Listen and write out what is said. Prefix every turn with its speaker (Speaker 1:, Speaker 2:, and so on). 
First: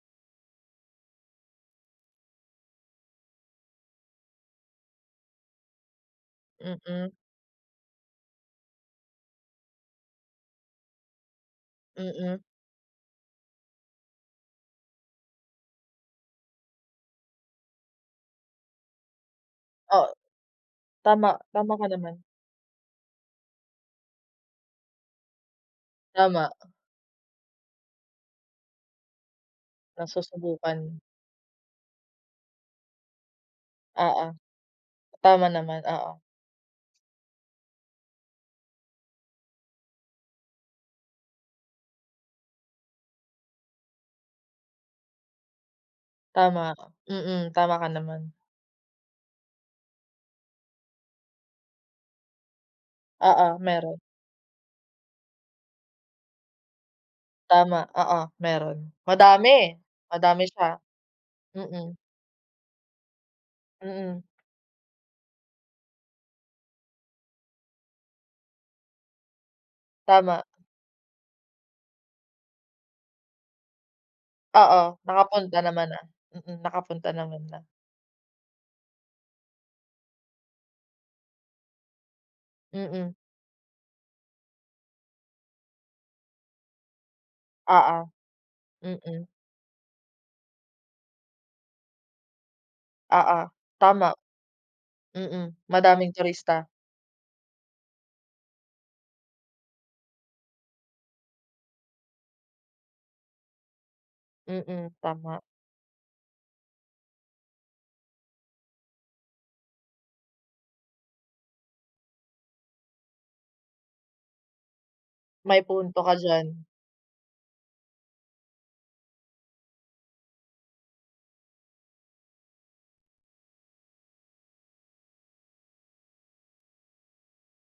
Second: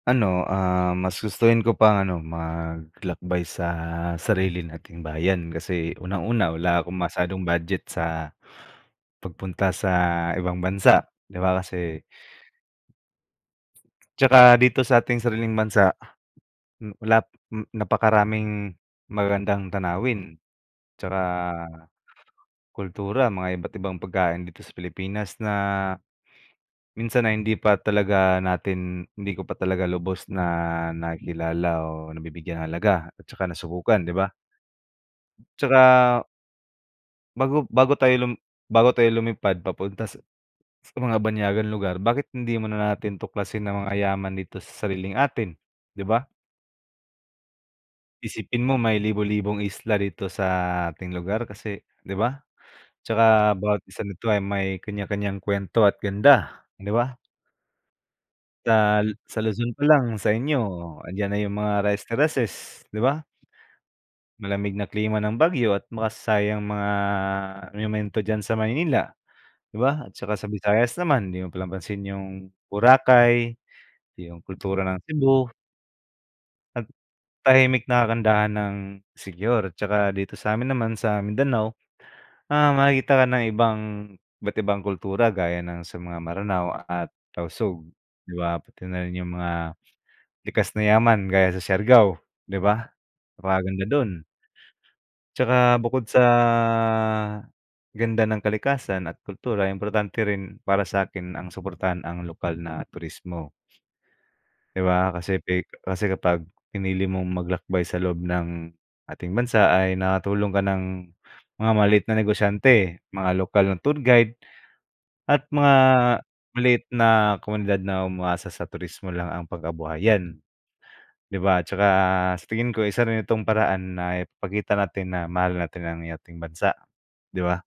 Speaker 1: Ano, ah, mas gustuhin ko pang ano maglakbay sa sarili nating bayan kasi unang-una wala akong
Speaker 2: Mm.
Speaker 1: masyadong budget sa, pagpunta sa ibang bansa di ba, kasi
Speaker 2: Mm.
Speaker 1: Tsaka dito sa ating sariling bansa, hmm, wala hmm, napakaraming magagandang
Speaker 2: Oh,
Speaker 1: tanawin tsaka,
Speaker 2: tama tama ka naman.
Speaker 1: kultura, mga iba't ibang pagkain dito sa Pilipinas na
Speaker 2: Tama.
Speaker 1: minsan na hindi pa talaga natin hindi ko pa talaga lubos na
Speaker 2: Nasusubukan.
Speaker 1: nakikilala o nabibigyan ng halaga at tsaka nasubukan, di
Speaker 2: Oo,
Speaker 1: ba?
Speaker 2: tama naman, oo.
Speaker 1: Tsaka Bago bago tayo lum bago tayo lum bago tayo lumipad papunta sa mga banyagang lugar bakit hindi mo na natin tuklasin ang mga yaman dito sa sariling atin, di ba?
Speaker 2: Tama, mm. Tama ka naman.
Speaker 1: Isipin mo may libo-libong isla dito sa ating lugar, kasi di ba, tsaka
Speaker 2: Oo,
Speaker 1: bawat
Speaker 2: meron.
Speaker 1: isa nito ay may kanya-kanyang kwento at ganda, di ba?
Speaker 2: Tama, oo, meron.
Speaker 1: Sa Lu sa Luzon
Speaker 2: Madami
Speaker 1: pa lang sa
Speaker 2: madami
Speaker 1: inyo,
Speaker 2: siya,
Speaker 1: andiyan na yung mga
Speaker 2: mm.
Speaker 1: rice terracess, di ba?
Speaker 2: Mm.
Speaker 1: Malamig na klima ng Baguio at makasaysayang mga monumento diyan sa Maynila di ba, at saka
Speaker 2: Tama.
Speaker 1: sa Visayas naman di mo pinapansin yung Boracay yung kultura ng
Speaker 2: Oo,
Speaker 1: Cebu.
Speaker 2: nakapunta naman na, mm,
Speaker 1: At
Speaker 2: nakapunta naman na.
Speaker 1: tahimik na kagandahan ng Siquijor at saka dito samin naman sa Mindanao, ah,
Speaker 2: Mm.
Speaker 1: makakita ka ng ibang iba't ibang kultura gaya ng sa mga Maranao at Tausug
Speaker 2: Oo,
Speaker 1: di ba pati na rin
Speaker 2: mm.
Speaker 1: yung mga likas na yaman, gaya sa Siargao di ba
Speaker 2: Oo,
Speaker 1: napakaganda dun.
Speaker 2: tama. Mm,
Speaker 1: Tsaka bukod
Speaker 2: madaming
Speaker 1: sa
Speaker 2: turista.
Speaker 1: ganda ng kalikasan at kultura importante rin para sakin ang suportahan ang lokal na turismo. Di
Speaker 2: Mm,
Speaker 1: ba kasi
Speaker 2: tama.
Speaker 1: pi kasi kapag pinili mong maglakbay sa loob ng ating bansa ay nakatulong ka ng mga maliit na negosyante, mga lokal na tour guide at
Speaker 2: May
Speaker 1: mga
Speaker 2: punto ka diyan.
Speaker 1: maliit na komunidad na umaasa sa turismo lang ang pangkabuhayan, di ba, tsaka sa tingin ko isa rin itong paraan na ipakita natin na mahal natin ang ating bansa, di ba?